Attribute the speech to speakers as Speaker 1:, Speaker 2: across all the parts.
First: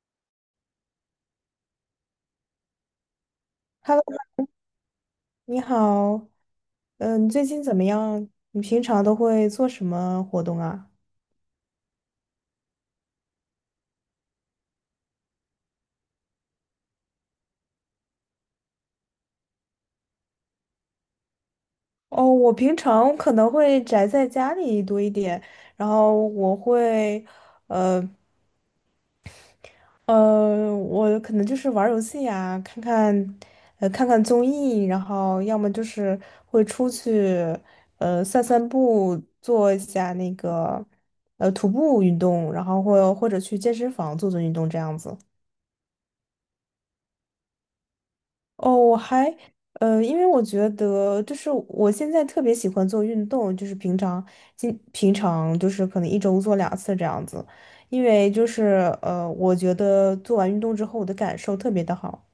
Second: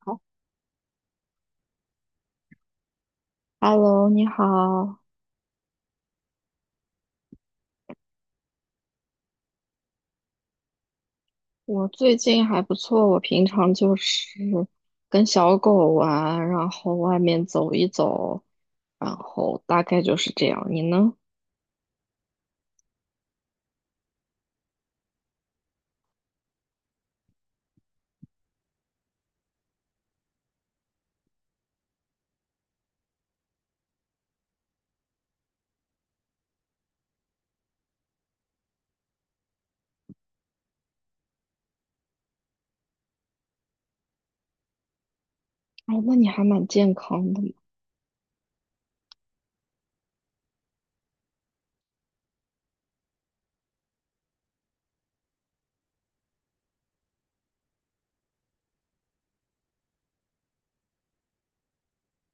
Speaker 1: 好。
Speaker 2: Hello，
Speaker 1: Hello，你好，
Speaker 2: 你好，嗯，你最近怎么样？你平常都会做什么活动啊？
Speaker 1: 我最近还不错。我平常就是跟小狗玩，然后外面走一走，然后大概就是这样。你呢？
Speaker 2: 哦，我平常可能会宅在家里多一点，然后我会，呃我可能就是玩儿游戏呀，看看，看看综艺，然后要么就是会出去，散散步，做一下那个，徒步运动，然后或者去健身房做做运动这样子。
Speaker 1: 哦，那你还蛮健康的嘛。
Speaker 2: 哦，我还因为我觉得就是我现在特别喜欢做运动，就是平常平常就是可能一周做两次这样子，因为就是我觉得做完运动之后我的感受特别的好。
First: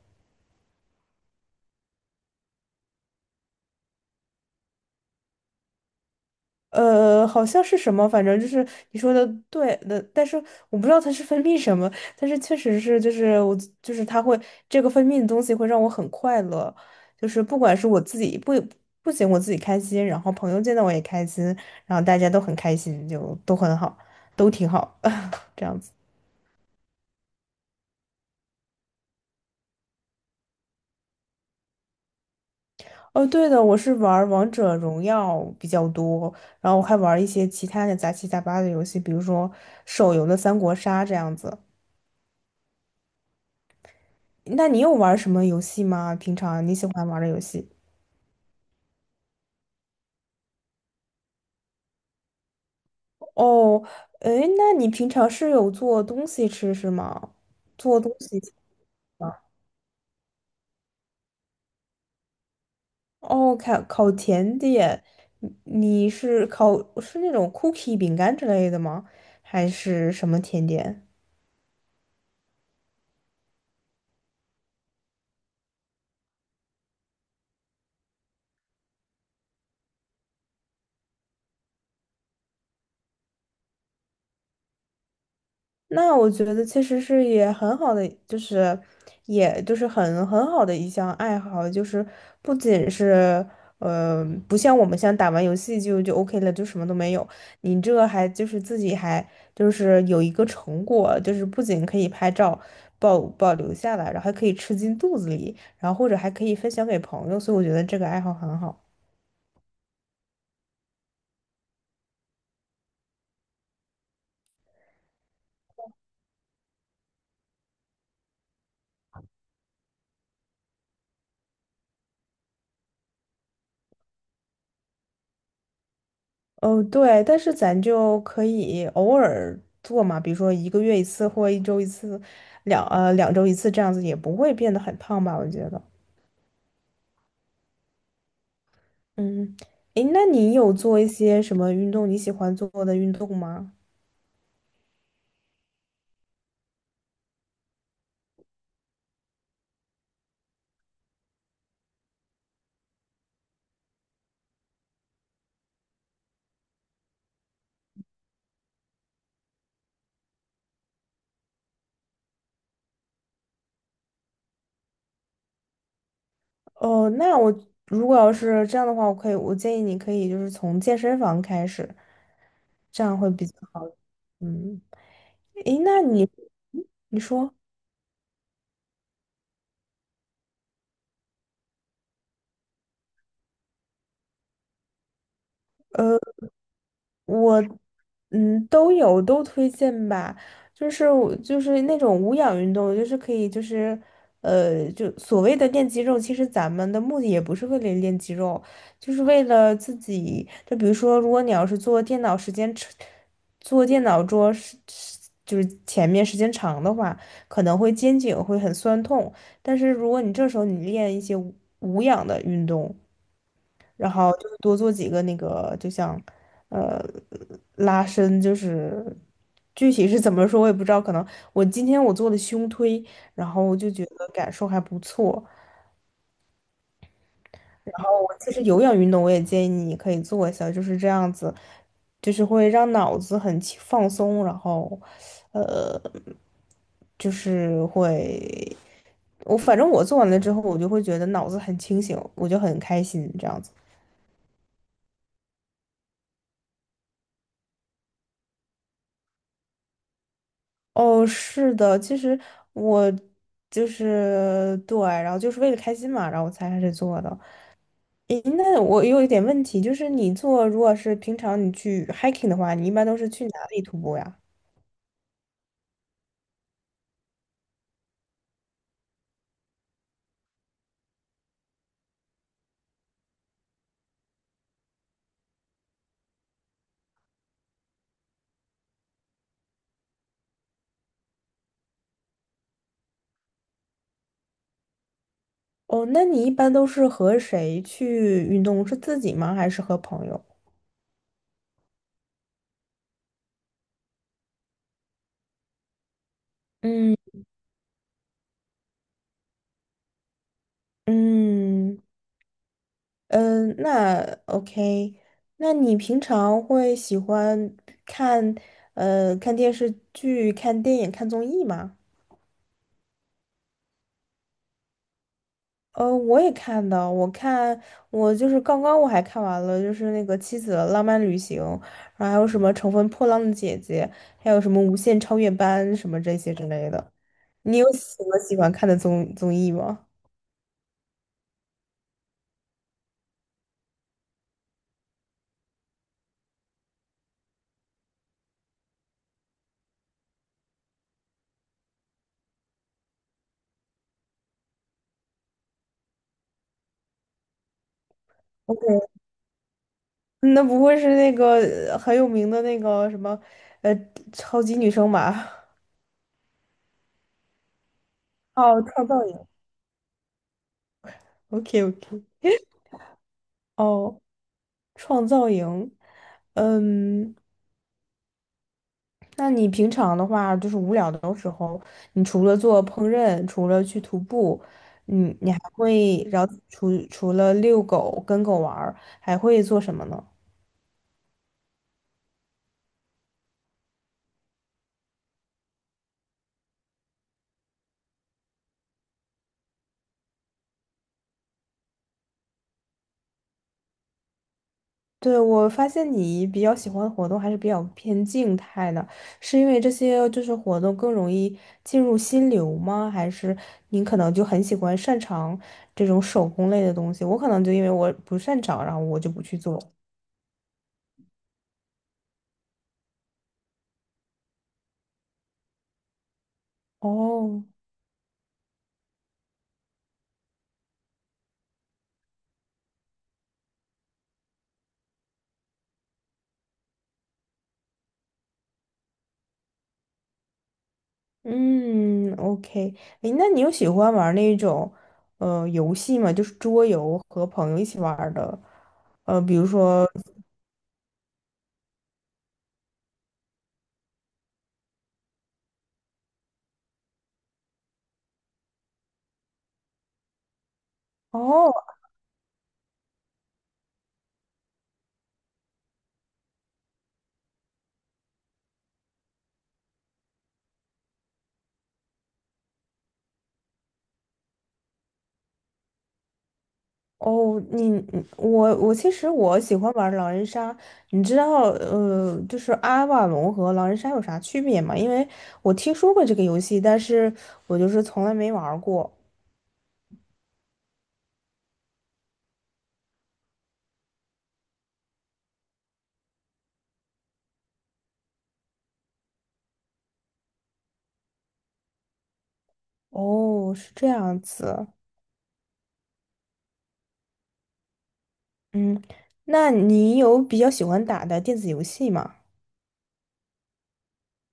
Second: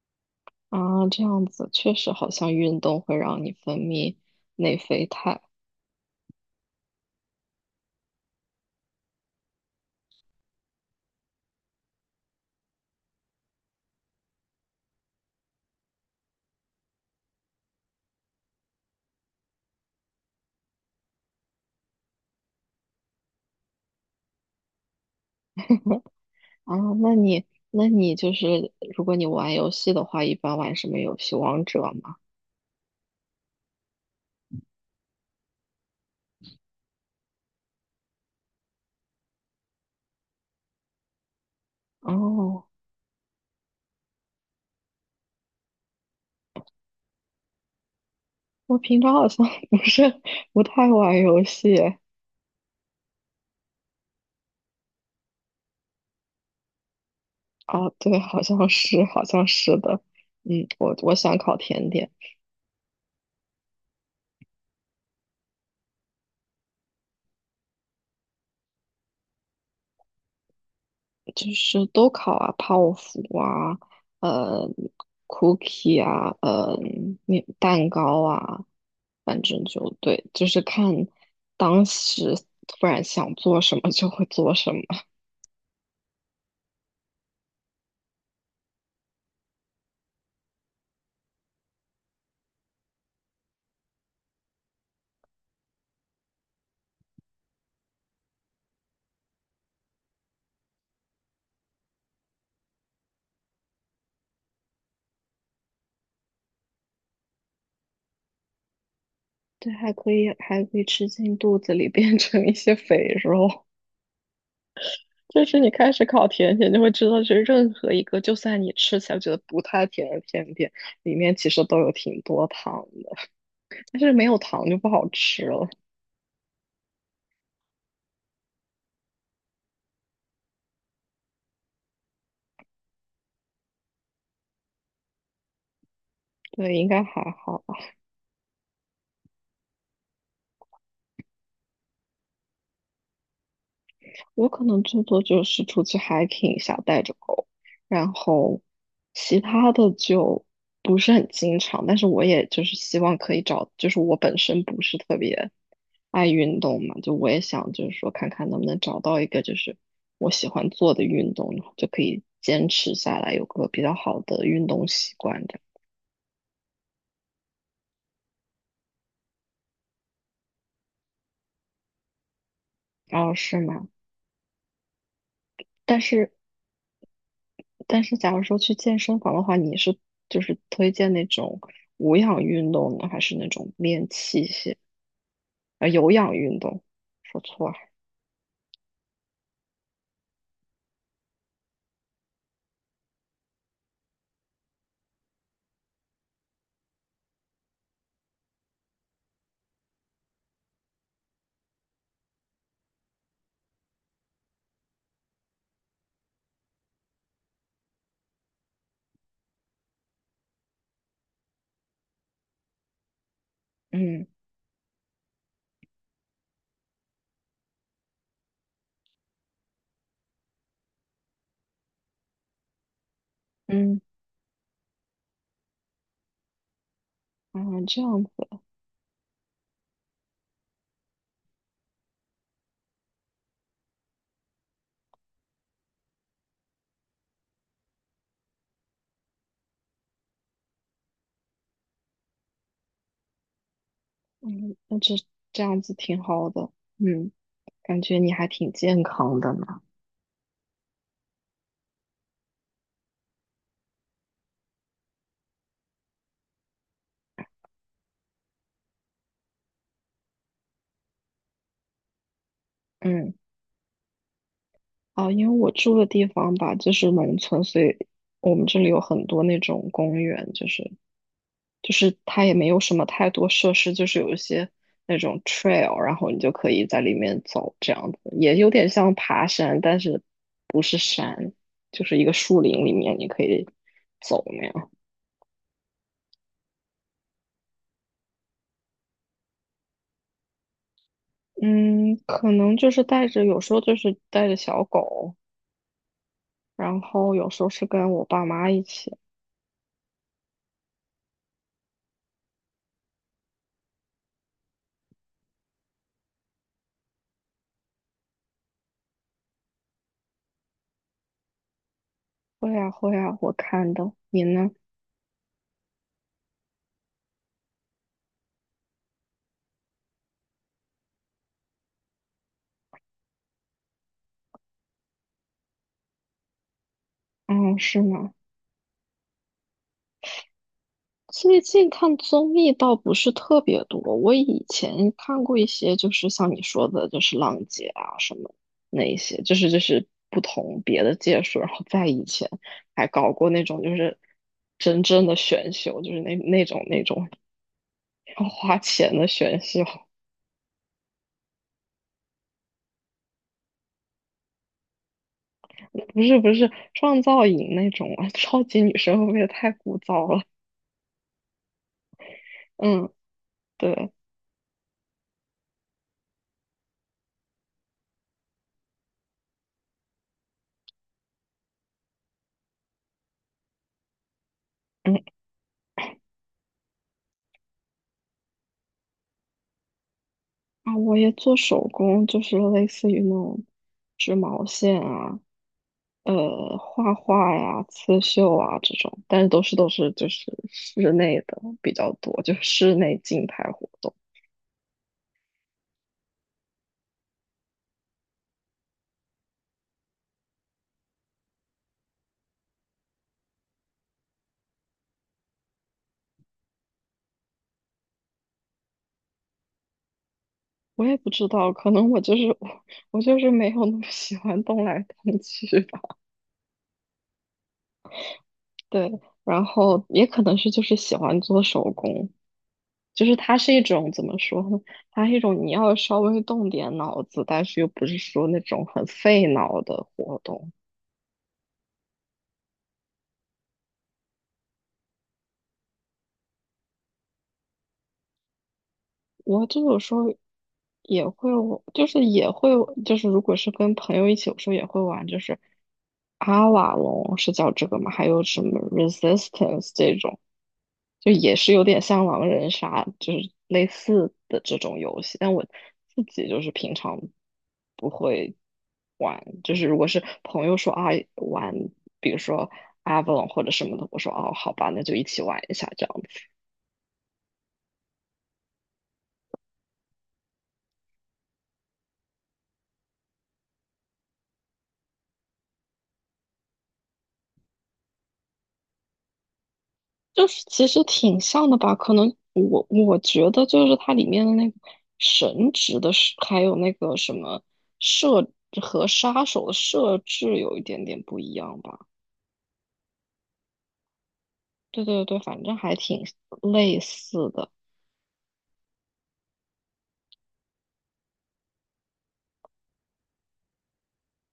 Speaker 1: 啊，这样子确实好像运动会让你分泌内啡肽。
Speaker 2: 好像是什么，反正就是你说的对的，但是我不知道它是分泌什么，但是确实是，就是我就是它会这个分泌的东西会让我很快乐，就是不管是我自己不不仅我自己开心，然后朋友见到我也开心，然后大家都很开心，就都很好，都挺好，这样子。
Speaker 1: 啊。那你，那你就是如果你玩游戏的话，一般玩什么游戏？王者吗？
Speaker 2: 哦，对的，我是玩儿王者荣耀比较多，然后我还玩儿一些其他的杂七杂八的游戏，比如说手游的三国杀这样子。
Speaker 1: 哦，
Speaker 2: 那你有玩什么游戏吗？平常你喜欢玩的游戏？
Speaker 1: 我平常好像 不是不太玩游戏。
Speaker 2: 哦，诶，那你平常是有做东西吃是吗？
Speaker 1: 哦，
Speaker 2: 做东
Speaker 1: 对，
Speaker 2: 西
Speaker 1: 好
Speaker 2: 吃
Speaker 1: 像是，好
Speaker 2: 吗？
Speaker 1: 像是的。嗯，我想烤甜点，
Speaker 2: 哦，烤甜点，你是烤是那种 cookie 饼干之类的吗？还是什么甜点？
Speaker 1: 就是都烤啊，泡芙啊，呃，cookie 啊，面蛋糕啊，反正就对，就是看当时突然想做什么就会做什么。
Speaker 2: 那我觉得其实是也很好的，就是也就是很好的一项爱好，就是不仅是呃，不像我们像打完游戏就 OK 了，就什么都没有。你这还就是自己还就是有一个成果，就是不仅可以拍照保留下来，然后还可以吃进肚子里，然后或者还可以分享给朋友，所以我觉得这个爱好很好。
Speaker 1: 对，还可以，还可以吃进肚子里，变成一些肥肉。就是你开始烤甜点，就会知道，就是任何一个，就算你吃起来觉得不太甜的甜点，里面其实都有挺多糖的，但是没有糖就不好吃了。
Speaker 2: 哦，对，但是咱就可以偶尔做嘛，比如说一个月一次或一周一次，两周一次这样子，也不会变得很胖吧？我觉得。
Speaker 1: 对，应该还好。
Speaker 2: 嗯，诶，那你有做一些什么运动你喜欢做的运动吗？
Speaker 1: 我可能最多就是出去 hiking 一下，带着狗，然后其他的就不是很经常。但是我也就是希望可以找，就是我本身不是特别爱运动嘛，就我也想就是说看看能不能找到一个就是我喜欢做的运动，然后就可以坚持下来，有个比较好的运动习惯的。
Speaker 2: 哦，那我如果要是这样的话，我可以，我建议你可以就是从健身房开始，这样会
Speaker 1: 样。哦，
Speaker 2: 比较
Speaker 1: 是
Speaker 2: 好。
Speaker 1: 吗？
Speaker 2: 嗯，诶，
Speaker 1: 但
Speaker 2: 那你
Speaker 1: 是。
Speaker 2: 嗯你说。
Speaker 1: 但是假如说去健身房的话，你是就是推荐那种无氧运动呢，还是那种练器械？啊？有氧运动，说
Speaker 2: 我。
Speaker 1: 错了。
Speaker 2: 嗯，都有都推荐吧，就是我就是那种无氧运动，就是可以就是呃，就所谓的练肌肉，其实咱们的目的也不是为了练肌肉，就是为了自己。就比如说，如果你要是坐电脑时间长，坐电脑桌是是就是前面时间长的话，可能会肩颈会很酸痛。但是如果你这时候你练一些无氧的运动，然
Speaker 1: 嗯。
Speaker 2: 后就是多做几个那个，就像呃拉伸，就是具体是怎么说我也不知道，可能我今天我做的胸推，然后我就
Speaker 1: 嗯。
Speaker 2: 觉得感受还不错。
Speaker 1: 啊，这样子。
Speaker 2: 我其实有氧运动我也建议你可以做一下，就是这样子，就是会让脑子很轻放松，然后就是会，我反正我做完了之后，我就会觉得脑子很清醒，我就很开心这样子。
Speaker 1: 嗯，那这样子挺好的。嗯，感觉你还挺健康的呢。
Speaker 2: 哦，是的，其实我就是对，然后就是为了开心嘛，然后我才开始做的。诶，那我有一点问题，就是你做，如果是平常你去 hiking 的话，你一般都是
Speaker 1: 嗯。
Speaker 2: 去哪里徒步呀？
Speaker 1: 啊，因为我住的地方吧，就是农村，所以我们这里有很多那种公园，就是它也没有什么太多设施，就是有一些那种 trail，然后你就可以在里面走，这样子也有点像爬山，但是不是山，就是一个树林里面你可以走那样。
Speaker 2: 哦，那你一般都是和谁去运动？是自己吗？还是和朋友？
Speaker 1: 嗯，可能就是带着，有时候就是带着小狗，然后
Speaker 2: 嗯
Speaker 1: 有时候是跟我爸妈一起。
Speaker 2: 嗯嗯，那 OK，那你平常会喜欢看看电视剧、看电影、看综艺吗？
Speaker 1: 会啊会啊，我看的。你呢？
Speaker 2: 我也看到，我看我就是刚刚我还看完了，就是那个《妻子的浪漫旅行》，然后还有什么《乘风破浪的姐姐》，还有什么《无限超越班》什么这些之类的。你
Speaker 1: 嗯，
Speaker 2: 有
Speaker 1: 是
Speaker 2: 什
Speaker 1: 吗？
Speaker 2: 么喜欢看的综艺吗
Speaker 1: 最近看综艺倒不是特别多，我以前看过一些，就是像你说的，就是浪姐啊什么那一些，就是不同别的届数，然后在以前还搞过那种就是真正的选秀，就是那种要花
Speaker 2: ？OK，
Speaker 1: 钱的选秀，
Speaker 2: 那不会是那个很有名的那个什么，呃，超级女生吧？
Speaker 1: 不是不是创造营那种啊，超级
Speaker 2: 哦，
Speaker 1: 女
Speaker 2: 创
Speaker 1: 生
Speaker 2: 造
Speaker 1: 会不会
Speaker 2: 营。
Speaker 1: 太枯燥了？
Speaker 2: OK OK。
Speaker 1: 嗯，对。
Speaker 2: 哦，创造营。嗯。那你平常的话，就是无聊的时候，你除了做烹饪，除了去徒步，
Speaker 1: 嗯。
Speaker 2: 你还会，然后除了遛狗、跟狗玩儿，还会做什么呢？
Speaker 1: 啊，我也做手工，就是类似于那种织毛线啊。画画呀、刺绣啊这种，但是都是就是室内的比较多，就室内静态活动。
Speaker 2: 对，我发现你比较喜欢的活动还是比较偏静态的，是因为这些就是活动更容易进入心流吗？还是你可能就很喜欢擅长这种手工类的东西？我可能就因为我不擅长，然后我就不去做。
Speaker 1: 我也不知道，可能我就是我，我就是没有那么喜欢动来动去吧。
Speaker 2: 哦，
Speaker 1: 对，然后也可能是就是喜欢做手工，就是它是一种怎么说呢？它是一种你要稍微动点脑子，但是又不是说那种很费脑的活动。
Speaker 2: 嗯，OK，哎，那你有喜欢玩那种游戏吗？就是桌游和朋友一起玩儿的，呃，比
Speaker 1: 我
Speaker 2: 如
Speaker 1: 就有
Speaker 2: 说，
Speaker 1: 时候也会玩就是也会，就是如果是跟朋友一起，有时候也会玩，就是阿瓦隆是叫这个吗？还有什么 Resistance 这种，就也是有
Speaker 2: 哦
Speaker 1: 点像狼人杀，就是类似的这种游戏。但我自己就是平常不会玩，就是如果是朋友说啊玩，比如说阿瓦隆或者什么的，我说哦好吧，那就一起玩一下这样。
Speaker 2: 哦，你你我我其实我喜欢玩狼人杀，你知道就是阿瓦隆和狼人杀有啥区别吗？因为我听说过这个游戏，但是我就是从来没玩儿过。
Speaker 1: 就是其实挺像的吧，可能我觉得就是它里面的那个神职的设，还有那个什么设和杀手的设置有一点点不一样吧。
Speaker 2: 哦，是这样子，
Speaker 1: 对对对，反正还挺类似的。
Speaker 2: 嗯，那你有比较喜欢打的电子游戏吗？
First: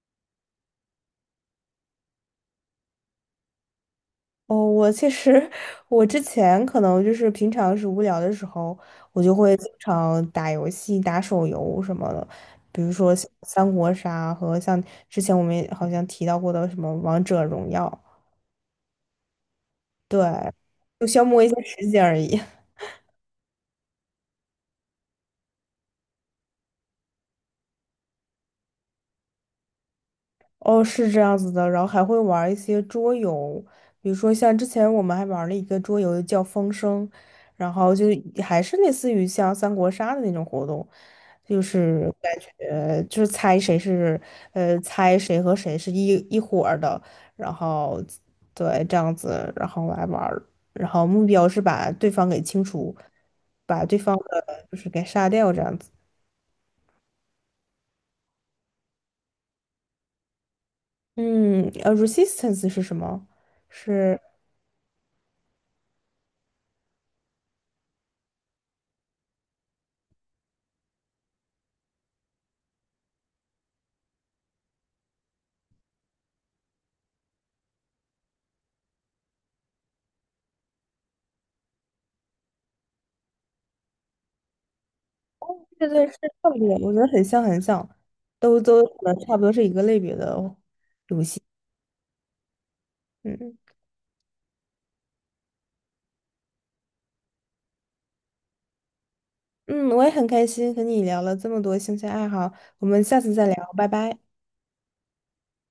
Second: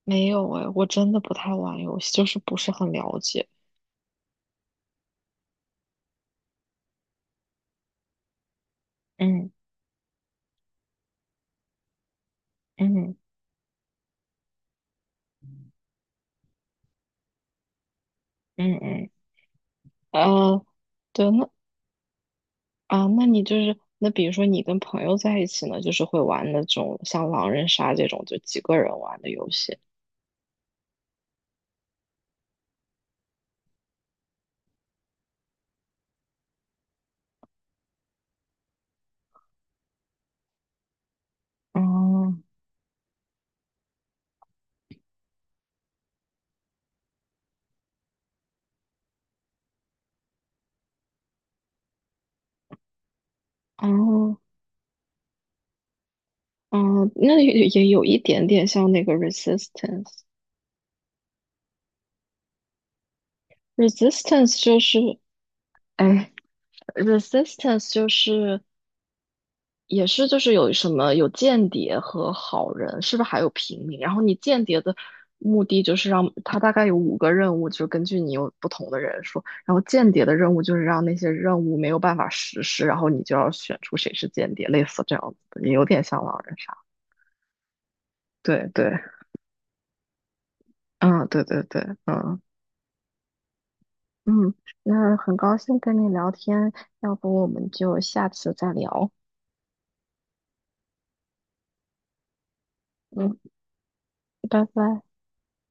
Speaker 1: 没有哎，我真的不太玩游戏，就是不是很了解。
Speaker 2: 哦，我其实我之前可能就是平常是无聊的时候，我就
Speaker 1: 嗯。
Speaker 2: 会经常打游戏、打手游什么的，比如
Speaker 1: 嗯。
Speaker 2: 说像三国杀和像之前我们也好像提到过的什么王者荣耀，
Speaker 1: 嗯。嗯，
Speaker 2: 对，
Speaker 1: 呃，
Speaker 2: 就消
Speaker 1: 对，
Speaker 2: 磨
Speaker 1: 那
Speaker 2: 一下时间而已。
Speaker 1: 啊，那你就是那比如说你跟朋友在一起呢，就是会玩那种像狼人杀这种就几个人玩的游戏。
Speaker 2: 哦，是这样子的，然后还会玩一些桌游，比如说像之前我们还玩了一个桌游叫《风声》，然后就还是类似于像三国杀的那种活动，就是感
Speaker 1: 哦。
Speaker 2: 觉就是猜谁是猜谁和谁是一伙儿的，然后对这样子，然后来玩儿然后目标是把对方给清除，把对方
Speaker 1: 哦。
Speaker 2: 的就是给杀掉这样子。
Speaker 1: 哦，那也也有一点点像那个 resistance。
Speaker 2: 嗯，resistance 是什么？是？
Speaker 1: resistance 就是，哎，resistance 就是也是就是有什么有间谍和好人，是不是还有平民？然后你间谍的目的就是让他大概有5个任务，就是根据你有不同的人数，然后间谍的任务就是让那些任务没有办法实施，然后你就要选出谁是间谍，类似这样子的，也有
Speaker 2: 对
Speaker 1: 点
Speaker 2: 对，是
Speaker 1: 像狼
Speaker 2: 差
Speaker 1: 人
Speaker 2: 不多，
Speaker 1: 杀。
Speaker 2: 我觉得很像，都
Speaker 1: 对
Speaker 2: 都
Speaker 1: 对，
Speaker 2: 呃差不多是一个类别的哦。
Speaker 1: 嗯，对对对，嗯。
Speaker 2: 嗯
Speaker 1: 嗯，那很高兴跟你聊天，要不我们就下次再聊。
Speaker 2: 嗯，我也很开心和你聊了这么多兴趣爱好，我们下次
Speaker 1: 嗯，
Speaker 2: 再聊，拜拜。
Speaker 1: 拜拜。